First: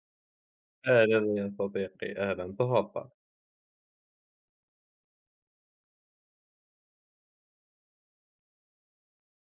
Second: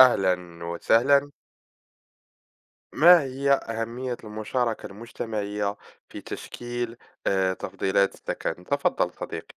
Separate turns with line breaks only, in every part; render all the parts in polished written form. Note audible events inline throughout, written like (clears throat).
أهلا وسهلا.
أهلا يا صديقي، أهلا تفضل.
ما هي أهمية المشاركة المجتمعية في تشكيل تفضيلات السكن؟ تفضل صديقي.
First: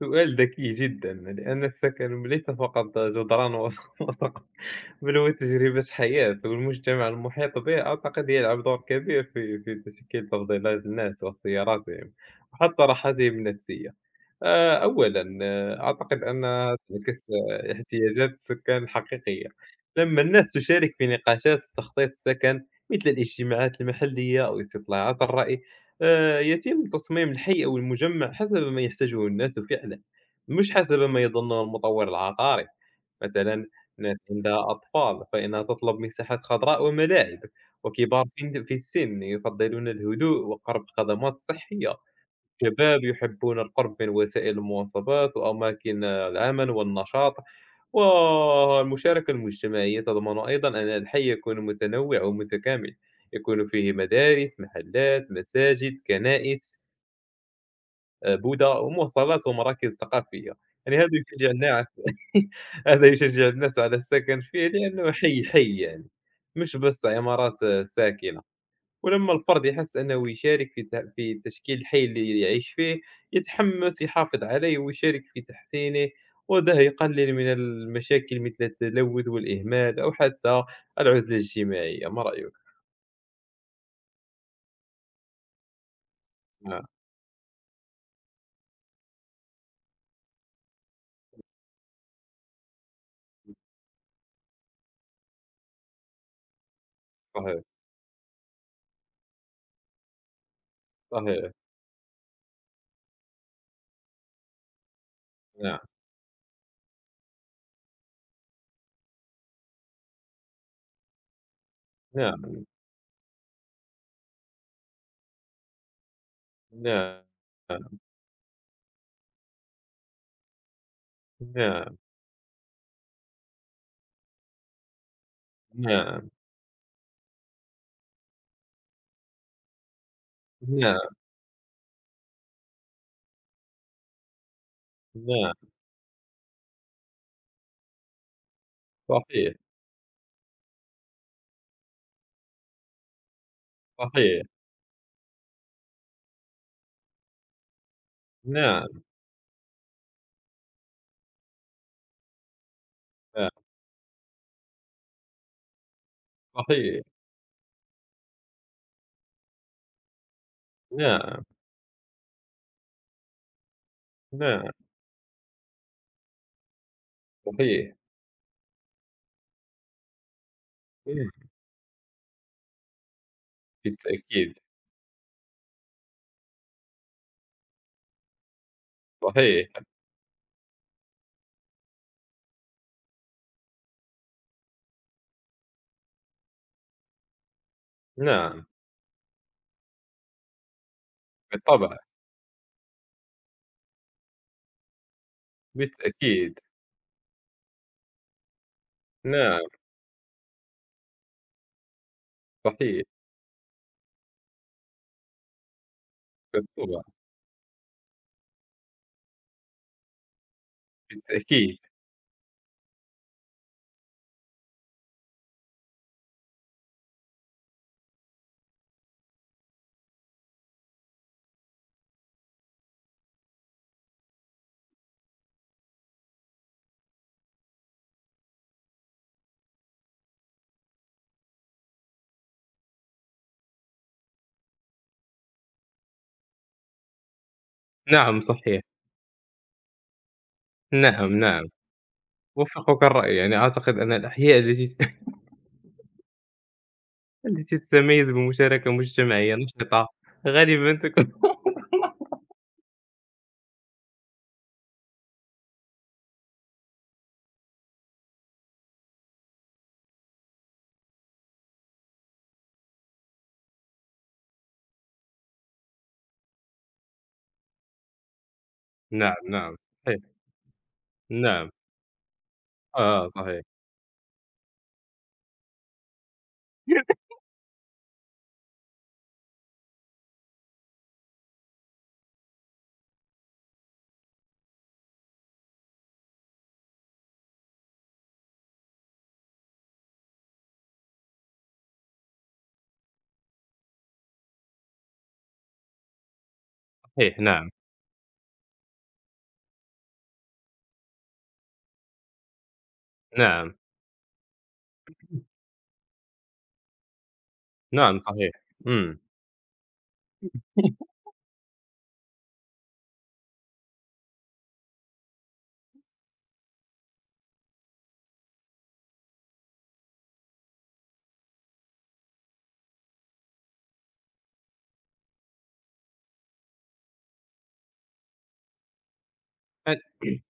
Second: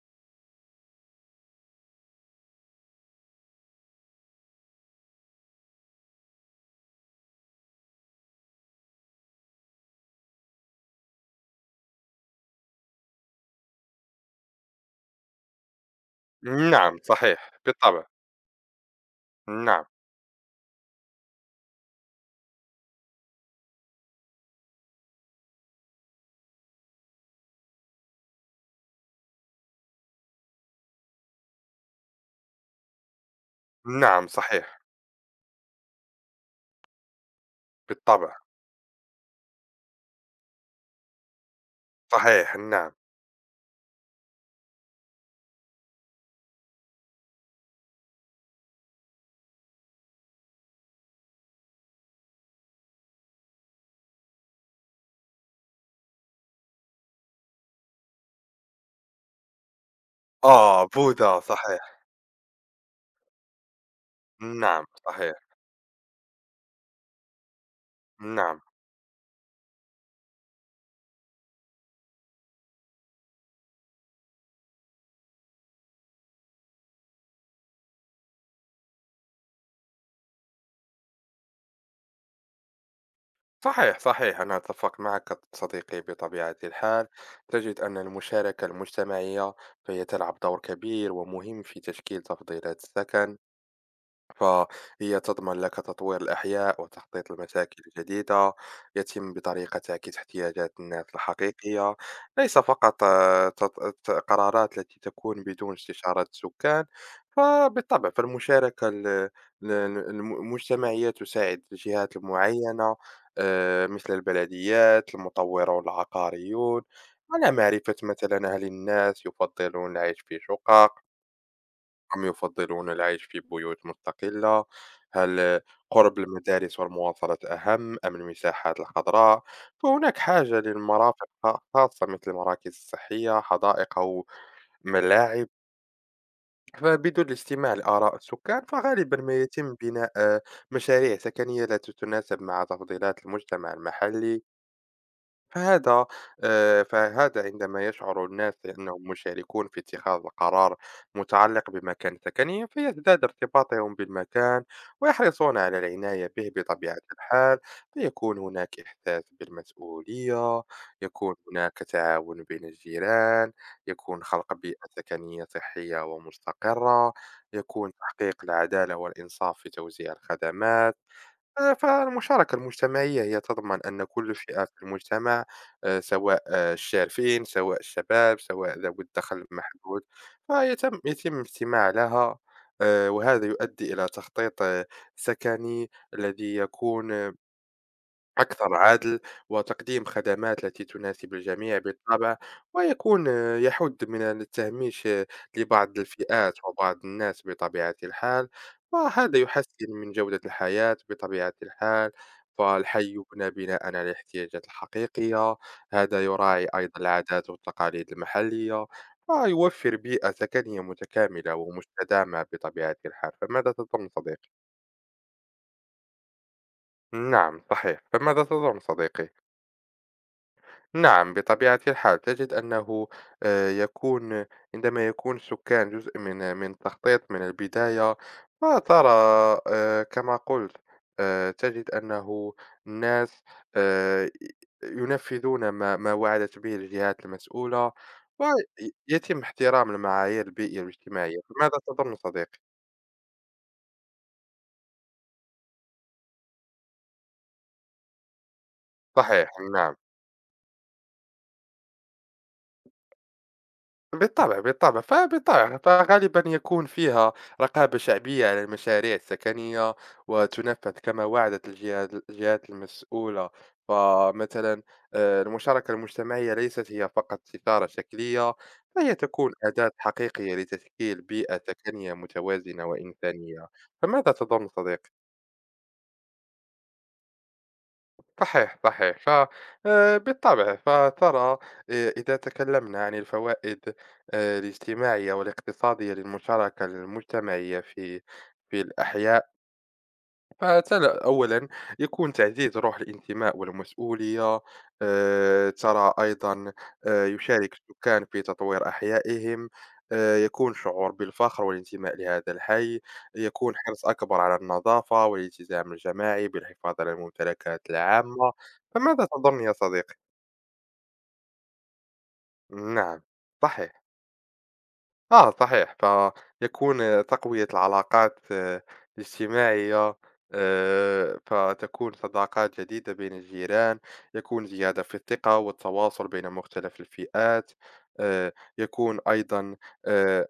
سؤال ذكي جدا لأن السكن ليس فقط جدران وس- (laughs) وسقف بل هو تجربة حياة، والمجتمع المحيط به أعتقد يلعب دور كبير في تشكيل تفضيلات الناس واختياراتهم وحتى راحتهم النفسية. أولا أعتقد أنها
نعم
تعكس
صحيح بالطبع.
احتياجات السكان الحقيقية.
نعم.
لما الناس تشارك في نقاشات تخطيط السكن، مثل الاجتماعات المحلية أو استطلاعات الرأي، يتم تصميم الحي أو المجمّع حسب ما يحتاجه الناس فعلًا، مش حسب ما يظنه المطور العقاري. مثلًا، ناس
نعم
عندها
صحيح.
أطفال فإنها تطلب مساحات خضراء وملاعب، وكبار
بالطبع.
في السن يفضلون الهدوء وقرب خدمات صحية.
صحيح نعم.
الشباب يحبون القرب من وسائل المواصلات وأماكن العمل والنشاط، والمشاركة المجتمعية تضمن أيضًا أن الحي يكون متنوع ومتكامل، يكون فيه مدارس، محلات، مساجد، كنائس، بُدَع ومواصلات ومراكز ثقافية.
آه
يعني هذا
بوذا
يشجّع
صحيح.
الناس (laughs) هذا يشجّع الناس على السكن فيه
نعم
لأنه
صحيح.
حي، حي يعني، مش بس عمارات ساكنة.
نعم.
ولما الفرد يحس أنه يشارك في تشكيل الحي اللي يعيش فيه يتحمس يحافظ عليه ويشارك في تحسينه، وده يقلل من المشاكل مثل التلوث والإهمال أو حتى العزلة الاجتماعية. ما رأيك؟
صحيح صحيح، أنا أتفق معك صديقي بطبيعة
نعم
الحال. تجد أن المشاركة المجتمعية فهي تلعب دور كبير ومهم في تشكيل تفضيلات السكن، فهي تضمن لك تطوير الأحياء وتخطيط
صحيح.
المشاكل الجديدة يتم بطريقة تعكس احتياجات الناس
صحيح.
الحقيقية، ليس فقط قرارات التي تكون بدون
نعم.
استشارة السكان. فبالطبع فالمشاركة ال- ال- الم- المجتمعية تساعد الجهات
نعم.
المعينة، مثل البلديات المطورون العقاريون،
نعم.
على معرفة مثلا هل الناس يفضلون العيش في شقق
نعم.
أم يفضلون العيش في بيوت مستقلة؟ هل قرب
نعم.
المدارس والمواصلات أهم أم المساحات الخضراء؟ فهناك حاجة
نعم.
للمرافق خاصة مثل المراكز الصحية، حدائق أو ملاعب.
نعم
فبدون الاستماع لآراء السكان فغالبا ما
صحيح.
يتم بناء مشاريع سكنية لا تتناسب مع تفضيلات المجتمع
صحيح.
المحلي. فهذا فهذا عندما يشعر الناس
نعم.
أنهم مشاركون في اتخاذ القرار متعلق بمكان سكنهم فيزداد
نعم
ارتباطهم بالمكان، ويحرصون على العناية به بطبيعة
صحيح.
الحال. فيكون هناك إحساس بالمسؤولية، يكون
نعم.
هناك تعاون بين الجيران، يكون خلق
نعم
بيئة سكنية صحية ومستقرة، يكون
صحيح.
تحقيق العدالة والإنصاف في توزيع الخدمات.
مم،
فالمشاركة المجتمعية هي تضمن أن كل
بالتأكيد.
فئة في المجتمع، سواء الشارفين، سواء الشباب، سواء ذوي الدخل
صحيح.
المحدود، فيتم الاستماع لها. وهذا يؤدي إلى تخطيط سكني الذي يكون
نعم.
أكثر عدل، وتقديم خدمات التي تناسب الجميع
بالطبع.
بالطبع. ويكون يحد من التهميش لبعض الفئات
بالتأكيد.
وبعض الناس بطبيعة الحال، وهذا
نعم
يحسن من جودة الحياة بطبيعة الحال.
صحيح،
فالحي يبنى بناء على الاحتياجات الحقيقية، هذا يراعي أيضا
بالطبع،
العادات والتقاليد المحلية، ويوفر بيئة سكنية متكاملة
بالتأكيد،
ومستدامة بطبيعة الحال. فماذا تظن صديقي؟ نعم صحيح. فماذا تظن صديقي؟ نعم بطبيعة الحال تجد أنه يكون عندما يكون السكان جزء من تخطيط من البداية، فترى كما قلت، تجد أنه الناس آه، ينفذون ما وعدت به الجهات المسؤولة،
نعم صحيح،
ويتم احترام المعايير البيئية
نعم،
الاجتماعية.
نعم،
ماذا تظن صديقي؟
أوافقك الرأي. يعني أعتقد أن الأحياء التي (laughs) التي تتميز بمشاركة
صحيح
مجتمعية
نعم.
نشطة غالبًا تكون.
بالطبع، بالطبع، فبالطبع فغالبًا يكون فيها رقابة شعبية على المشاريع السكنية، وتنفذ كما وعدت الجهات المسؤولة. فمثلًا المشاركة المجتمعية ليست هي فقط إثارة شكلية، فهي
(laughs) نعم،
تكون
نعم،
أداة
صحيح،
حقيقية لتشكيل بيئة
نعم،
سكنية متوازنة
صحيح،
وإنسانية. فماذا تظن صديقي؟ صحيح، صحيح. بالطبع، فترى، إذا تكلمنا عن الفوائد الاجتماعية والاقتصادية للمشاركة المجتمعية في الأحياء، أولا يكون تعزيز روح الانتماء والمسؤولية. ترى أيضا
صحيح، نعم،
يشارك السكان في تطوير أحيائهم. يكون شعور بالفخر والانتماء لهذا الحي،
نعم،
يكون حرص أكبر على النظافة والالتزام الجماعي بالحفاظ على الممتلكات
نعم، صحيح،
العامة.
إمم.
فماذا تظن يا صديقي؟ نعم صحيح. آه صحيح. فيكون تقوية العلاقات الاجتماعية، فتكون صداقات جديدة بين الجيران، يكون زيادة في الثقة والتواصل بين مختلف الفئات. آآ، يكون أيضًا آآ،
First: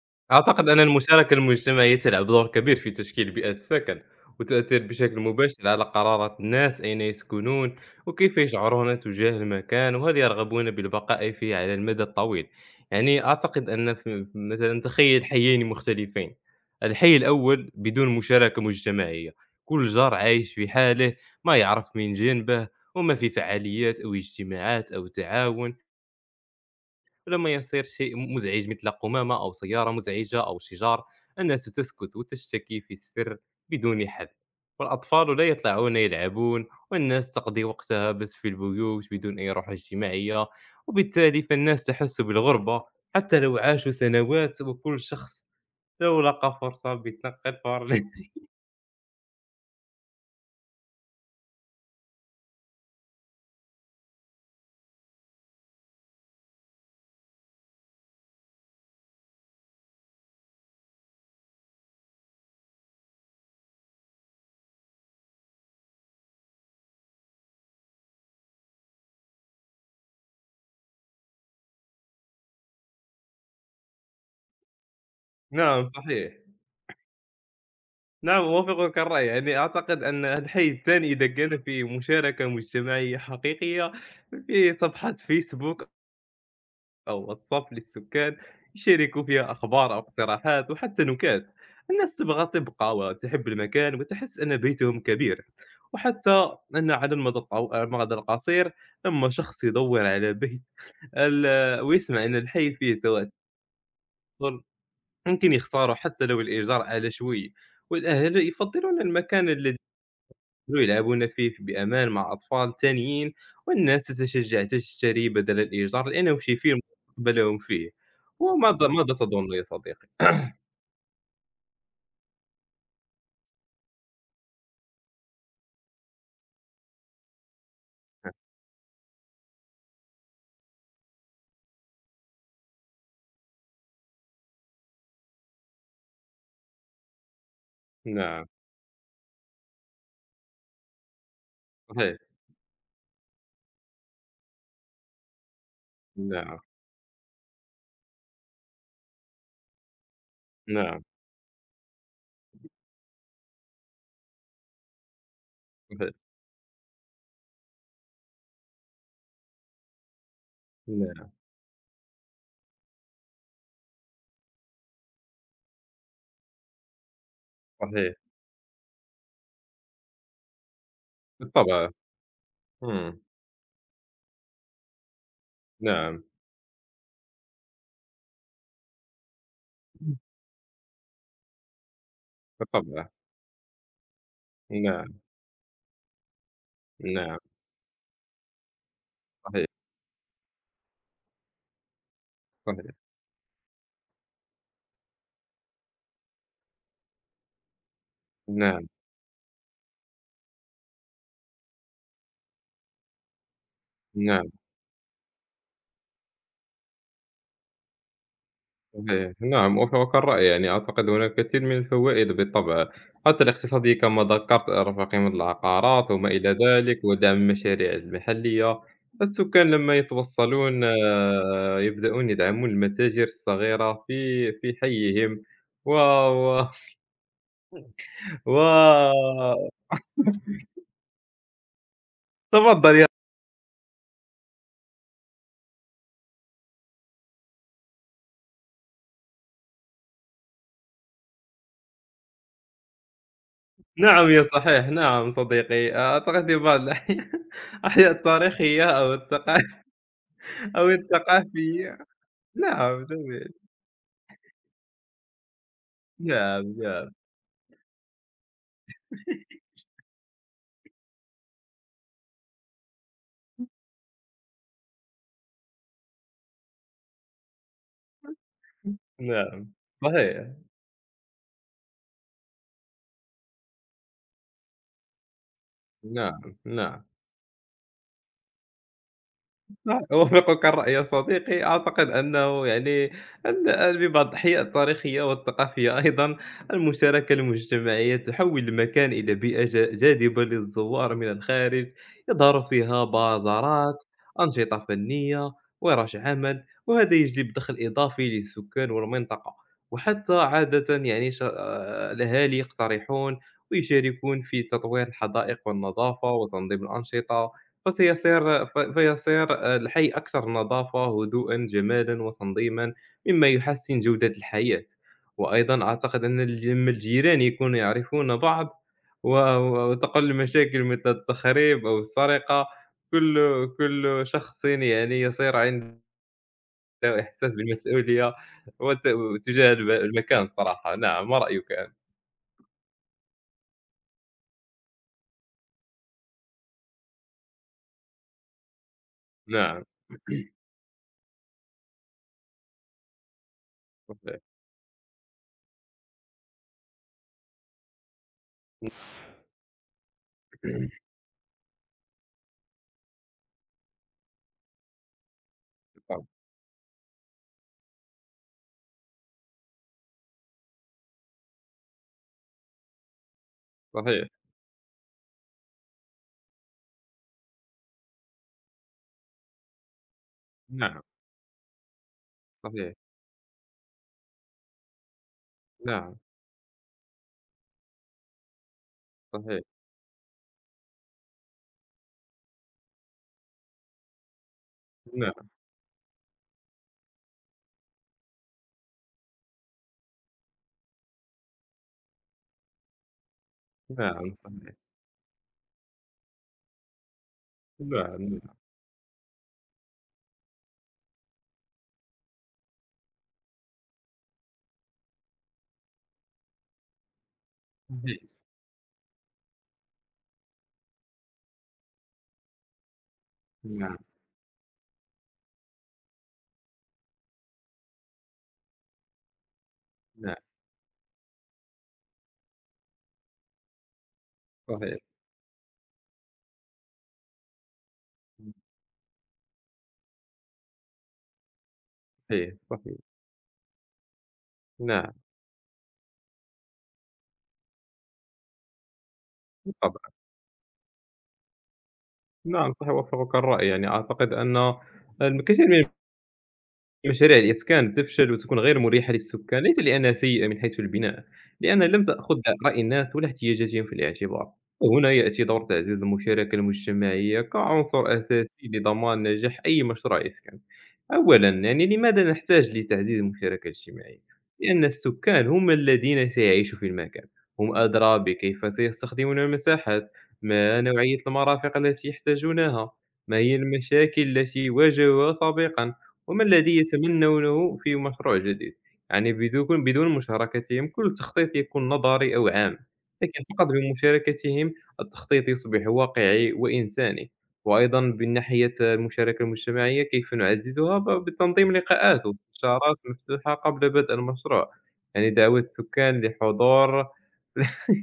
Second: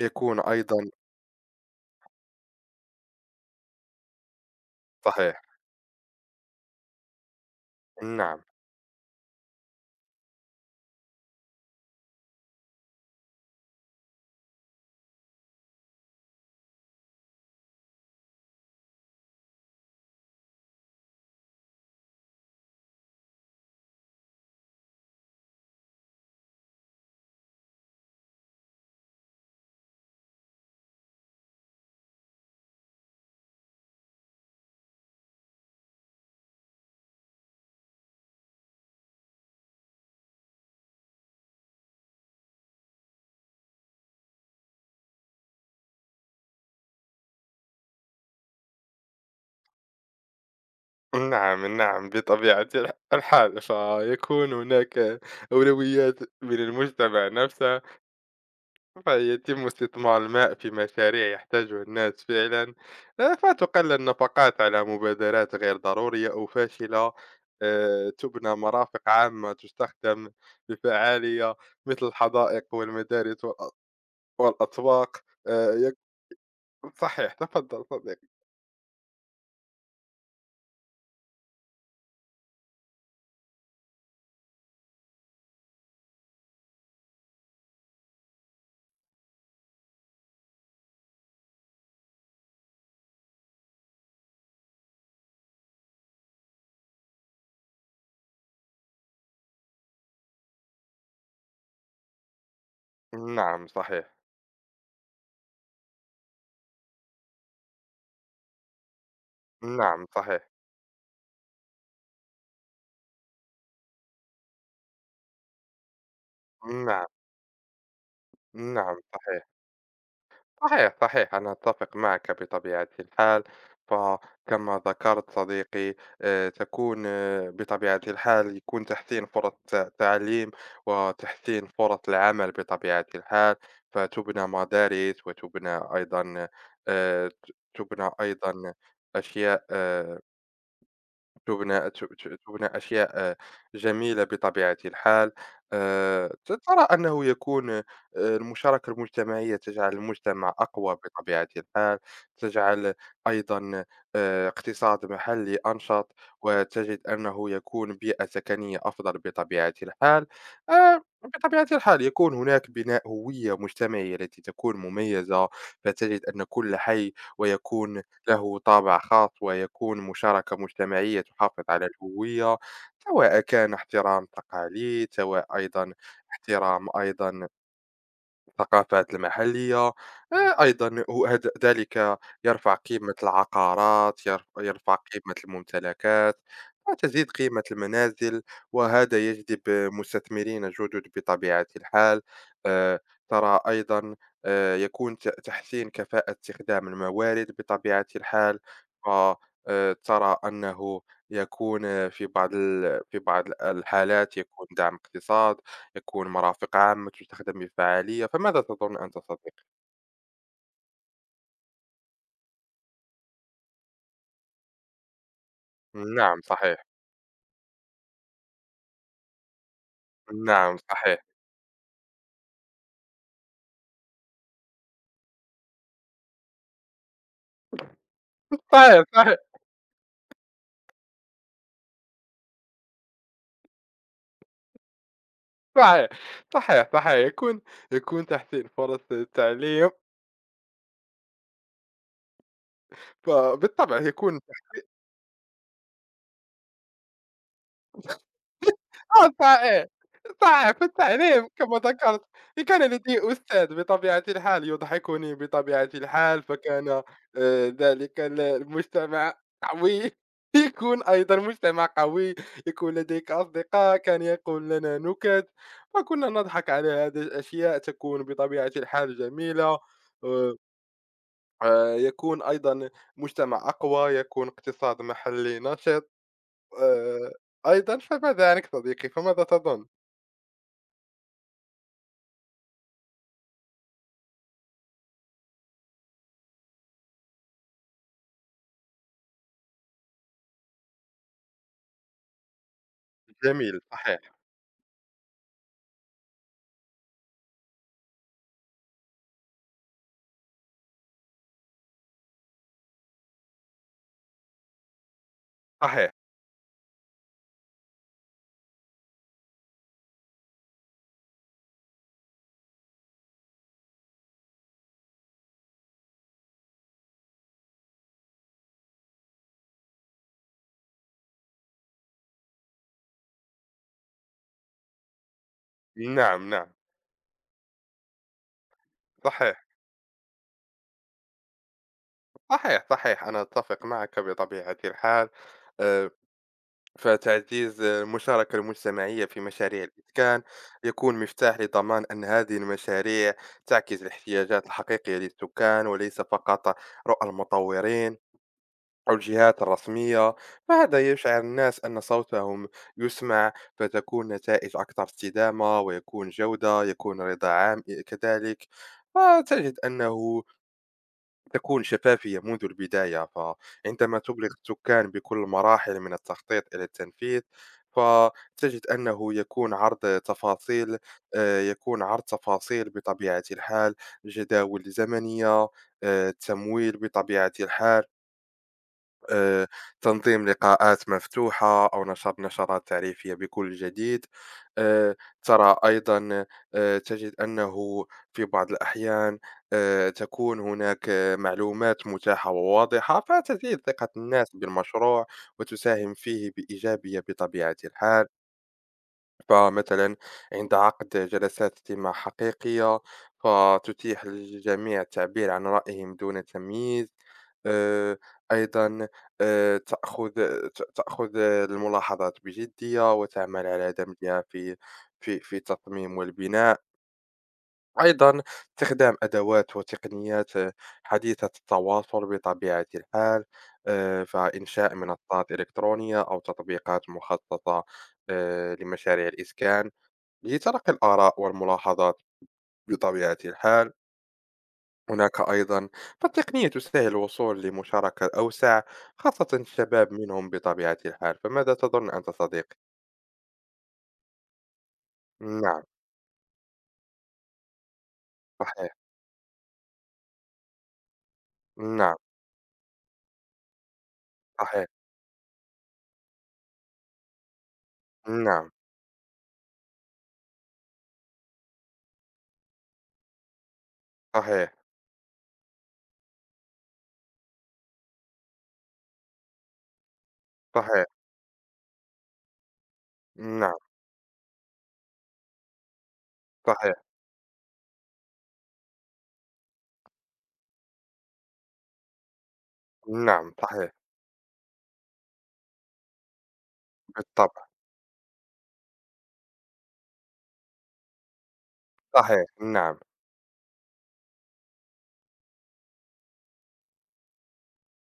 يكون
أعتقد
أيضًا
أن المشاركة المجتمعية تلعب دور كبير في تشكيل بيئة السكن، وتؤثر بشكل
صحيح،
مباشر على قرارات الناس أين يسكنون، وكيف
نعم،
يشعرون تجاه المكان، وهل يرغبون بالبقاء فيه على المدى الطويل. يعني أعتقد أن مثلًا تخيل حيين مختلفين. الحي الأول بدون مشاركة مجتمعية، كل جار عايش في حاله، ما يعرف من جنبه، وما في فعاليات أو اجتماعات أو تعاون. ولما يصير شيء مزعج مثل قمامة أو سيارة مزعجة أو شجار، الناس تسكت وتشتكي في السر بدون حل، والأطفال لا يطلعون يلعبون، والناس تقضي وقتها بس في البيوت بدون أي روح اجتماعية، وبالتالي فالناس تحس بالغربة حتى لو عاشوا سنوات، وكل شخص لو لقى فرصة بيتنقل فور. (laughs)
نعم، نعم، بطبيعة الحال. فيكون هناك أولويات من المجتمع نفسه. فيتم استثمار الماء في مشاريع يحتاجها الناس فعلا. فتقلل النفقات على مبادرات غير ضرورية أو فاشلة. تبنى مرافق عامة تستخدم بفعالية، مثل الحدائق والمدارس والأسواق. آه،
نعم
يك-
صحيح،
صحيح. تفضل صديقي.
نعم أوافقك الرأي. يعني أعتقد أن الحي الثاني إذا كان فيه مشاركة مجتمعية حقيقية في صفحة فيسبوك أو واتساب للسكان يشاركوا فيها أخبار أو اقتراحات وحتى نكات، الناس تبغى تبقى وتحب المكان وتحس أن بيتهم كبير. وحتى أن على المدى القصير لما شخص يدور على بيت ويسمع أن الحي فيه تواتر
نعم صحيح.
ممكن يختاروا حتى لو الإيجار على شوي، والأهل يفضلون المكان الذي
نعم صحيح.
يلعبون فيه بأمان مع أطفال ثانيين، والناس تتشجّع تشتريه بدل الإيجار، لأنه شي فيلم
نعم.
لا مستقبل فيه. وماذا
نعم
ماذا
صحيح.
تظن يا صديقي؟
صحيح، صحيح، أنا أتفق معك بطبيعة الحال. فكما ذكرت صديقي، تكون آه، بطبيعة الحال يكون تحسين فرص تعليم وتحسين فرص العمل بطبيعة الحال. فتُبنى مدارس وتُبنى أيضًا، ت تُبنى
نعم،
أيضًا أشياء. تبنى ت
صحيح،
ت تبنى أشياء جميلة بطبيعة الحال. ت
نعم،
ترى أنه يكون المشاركة المجتمعية تجعل المجتمع أقوى
نعم،
بطبيعة الحال، تجعل أيضًا اقتصاد محلي
صحيح،
أنشط، وتجد أنه يكون بيئة سكنية أفضل بطبيعة الحال.
نعم،
بطبيعة الحال يكون هناك بناء هوية مجتمعية التي تكون مميزة، فتجد أن كل حي ويكون
صحيح،
له طابع خاص، ويكون مشاركة مجتمعية تحافظ على
بالطبع،
الهوية،
إمم،
سواء كان احترام تقاليد، سواء أيضا
نعم،
احترام أيضا الثقافات المحلية. أيضا ذلك يرفع
بالطبع،
قيمة العقارات، يرفع
نعم،
قيمة الممتلكات وتزيد
نعم،
قيمة المنازل، وهذا يجذب
صحيح،
مستثمرين جدد بطبيعة الحال.
صحيح،
آه، ترى أيضا يكون تحسين كفاءة استخدام الموارد بطبيعة الحال.
نعم،
وترى أنه يكون في في بعض الحالات
نعم.
يكون دعم اقتصادي، تكون مرافق عامة تستخدم بفعالية. فماذا تظن أنت
صحيح.
صديقي؟
نعم أوافقك الرأي. يعني أعتقد هناك الكثير من الفوائد بالطبع، حتى الاقتصادية كما ذكرت، رفع قيمة العقارات وما
نعم
إلى
صحيح.
ذلك ودعم المشاريع المحلية. السكان لما
نعم
يتوصلون
صحيح.
يبدأون يدعمون المتاجر الصغيرة في حيهم و و (laughs) و
صحيح، صحيح.
تفضل يا.
صحيح، صحيح، صحيح. يكون تحسين فرص التعليم، فبالطبع
نعم
يكون
يا صحيح، نعم صديقي. أعتقد في بعض الأحيان (laughs) الأحياء التاريخية أو
آه
الثقا (laughs)
صحيح، صحيح في
أو
التعليم كما
الثقافية.
ذكرت. كان
نعم
لدي
جميل.
أستاذ بطبيعة الحال يضحكني بطبيعة الحال،
نعم،
فكان
نعم.
ذلك المجتمع قوي. (laughs) يكون أيضًا مجتمع قوي، يكون لديك أصدقاء، كان يقول لنا نكت، فكنا نضحك على هذه الأشياء، تكون بطبيعة الحال
نعم
جميلة.
صحيح،
آآ يكون أيضًا مجتمع أقوى، يكون اقتصاد محلي نشط.
نعم، نعم.
آآ أيضًا، فماذا عنك صديقي، فماذا تظن؟
صح، أوافقك الرأي يا صديقي. أعتقد أنه يعني أن بما الضحية التاريخية والثقافية أيضًا، المشاركة المجتمعية تحوّل المكان إلى بيئة جاذبة للزوّار من الخارج، يظهر فيها
جميل،
بازارات،
صحيح.
أنشطة فنية، وِرش عمل، وهذا يجلب دخل إضافي للسكان والمنطقة. وحتى عادةً يعني ش الأهالي يقترحون ويشاركون في تطوير الحدائق
صحيح.
والنظافة وتنظيم الأنشطة. فسيصير ف فيصير الحي أكثر نظافة، هدوءًا، جمالًا وتنظيمًا، مما يحسّن جودة الحياة. وأيضًا أعتقد أن لمّا الجيران يكونوا يعرفون بعض و و وتقل مشاكل مثل التخريب أو السرقة. كل كل شخص يعني يصير عنده
نعم، نعم،
إحساس بالمسؤولية وت
صحيح،
تجاه المكان صراحة. نعم، ما رأيك أنت؟
صحيح، صحيح، أنا أتّفق معك بطبيعة الحال. آآ، فتعزيز المشاركة المجتمعية في
نعم.
مشاريع الإسكان
(clears throat)
يكون مفتاح لضمان أن هذه المشاريع تعكس
صحيح.
الاحتياجات الحقيقية للسكان، وليس فقط رؤى المطورين أو الجهات الرسمية. فهذا يشعر الناس أن صوتهم يُسمع، فتكون نتائج أكثر استدامة، ويكون جودة، يكون رضا عام كذلك. فتجد أنه تكون شفافية منذ البداية، فعندما
صحيح.
تبلغ السكان بكل مراحل من التخطيط إلى التنفيذ، فتجد أنه يكون عرض تفاصيل
نعم،
آه، يكون عرض تفاصيل
صحيح.
بطبيعة الحال، جداول زمنية،
نعم،
تمويل بطبيعة الحال
صحيح.
آه، تنظيم لقاءات مفتوحة أو نشر نشرات تعريفية بكل جديد. آه،
نعم.
ترى أيضا تجد أنه في بعض الأحيان تكون هناك معلومات متاحة وواضحة، فتزيد ثقة
نعم
الناس
صحيح.
بالمشروع وتساهم فيه بإيجابية بطبيعة
نعم،
الحال.
نعم،
فمثلا عند عقد جلسات استماع حقيقية، فتتيح للجميع التعبير عن رأيهم دون تمييز. آه،
صحيح،
أيضا آه، تأخذ تأخذ الملاحظات بجدية وتعمل على
نعم،
دمجها في التصميم والبناء. أيضا استخدام أدوات
نعم،
وتقنيات حديثة التواصل بطبيعة الحال. فإنشاء
صحيح،
منصات إلكترونية أو تطبيقات مخصصة لمشاريع الإسكان لتلقي الآراء والملاحظات
صحيح، صحيح،
بطبيعة الحال.
نعم،
هناك أيضا فالتقنية تسهل الوصول لمشاركة أوسع، خاصة
بالطبع،
الشباب منهم بطبيعة الحال. فماذا تظن أنت
نعم،
صديقي؟
صحيح أوافقك الرأي. يعني أعتقد أن الكثير من
نعم
مشاريع الإسكان تفشل وتكون غير
صحيح.
مريحة للسكان ليس لأنها سيئة من حيث البناء، لأنها لم
نعم
تأخذ رأي الناس ولا احتياجاتهم في الاعتبار،
صحيح.
وهنا يأتي دور تعزيز المشاركة المجتمعية كعنصر أساسي
نعم
لضمان نجاح أي مشروع إسكان. أولا يعني لماذا نحتاج لتعزيز المشاركة الاجتماعية؟
صحيح.
لأن السكان هم الذين سيعيشوا في المكان، هم أدرى بكيف سيستخدمون المساحات، ما
صحيح
نوعية المرافق التي يحتاجونها، ما هي
نعم.
المشاكل التي واجهوها سابقا. وما الذي
صحيح.
يتمنونه في مشروع جديد؟ يعني بدون مشاركتهم كل تخطيط يكون نظري أو عام، لكن
نعم
فقط
صحيح
بمشاركتهم التخطيط يصبح واقعي وإنساني.
بالطبع.
وأيضا من ناحية المشاركة المجتمعية كيف نعززها؟ بتنظيم لقاءات
صحيح
واستشارات
نعم.
مفتوحة قبل بدء المشروع، يعني دعوة السكان لحضور. (laughs)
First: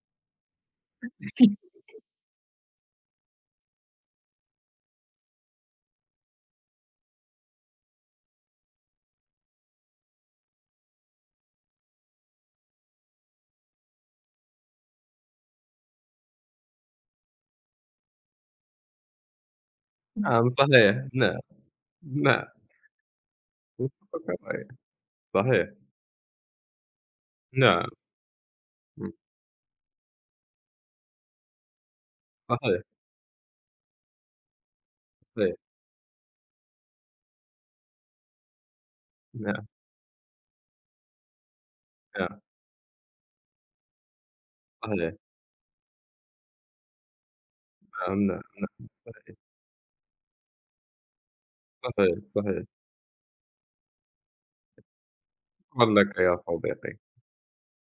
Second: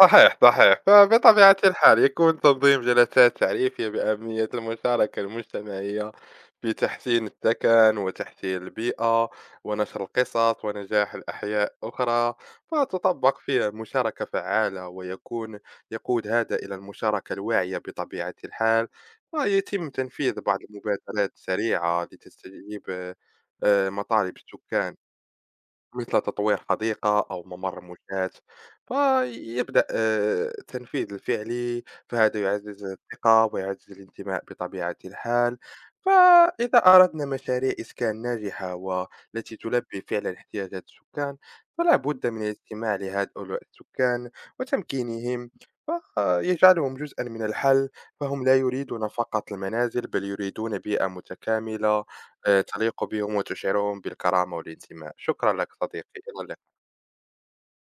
صحيح، صحيح. فبطبيعة الحال يكون تنظيم جلسات تعريفية بأهمية المشاركة المجتمعية في تحسين السكن وتحسين البيئة، ونشر القصص ونجاح الأحياء أخرى، فتطبق فيها مشاركة فعالة، ويكون يقود هذا إلى المشاركة الواعية بطبيعة الحال. ويتم تنفيذ
نعم
بعض
صحيح.
المبادرات
نعم.
السريعة
نعم
لتستجيب مطالب السكان،
صحيح.
مثل تطوير حديقة أو ممر
نعم
مشاة. فيبدأ التنفيذ الفعلي، فهذا
صحيح.
يعزز الثقة ويعزز الانتماء بطبيعة
صحيح.
الحال. فإذا أردنا مشاريع إسكان ناجحة والتي
نعم.
تلبي فعلا احتياجات السكان، فلا بد
نعم
من الاستماع لهؤلاء السكان
صحيح.
وتمكينهم، فيجعلهم جزءا من الحل.
نعم. نعم
فهم لا يريدون فقط المنازل، بل يريدون بيئة متكاملة
صحيح، صحيح،
تليق بهم وتشعرهم بالكرامة والانتماء. شكرًا لك
شكرًا
صديقي،
لك يا
إلى اللقاء.
صديقي.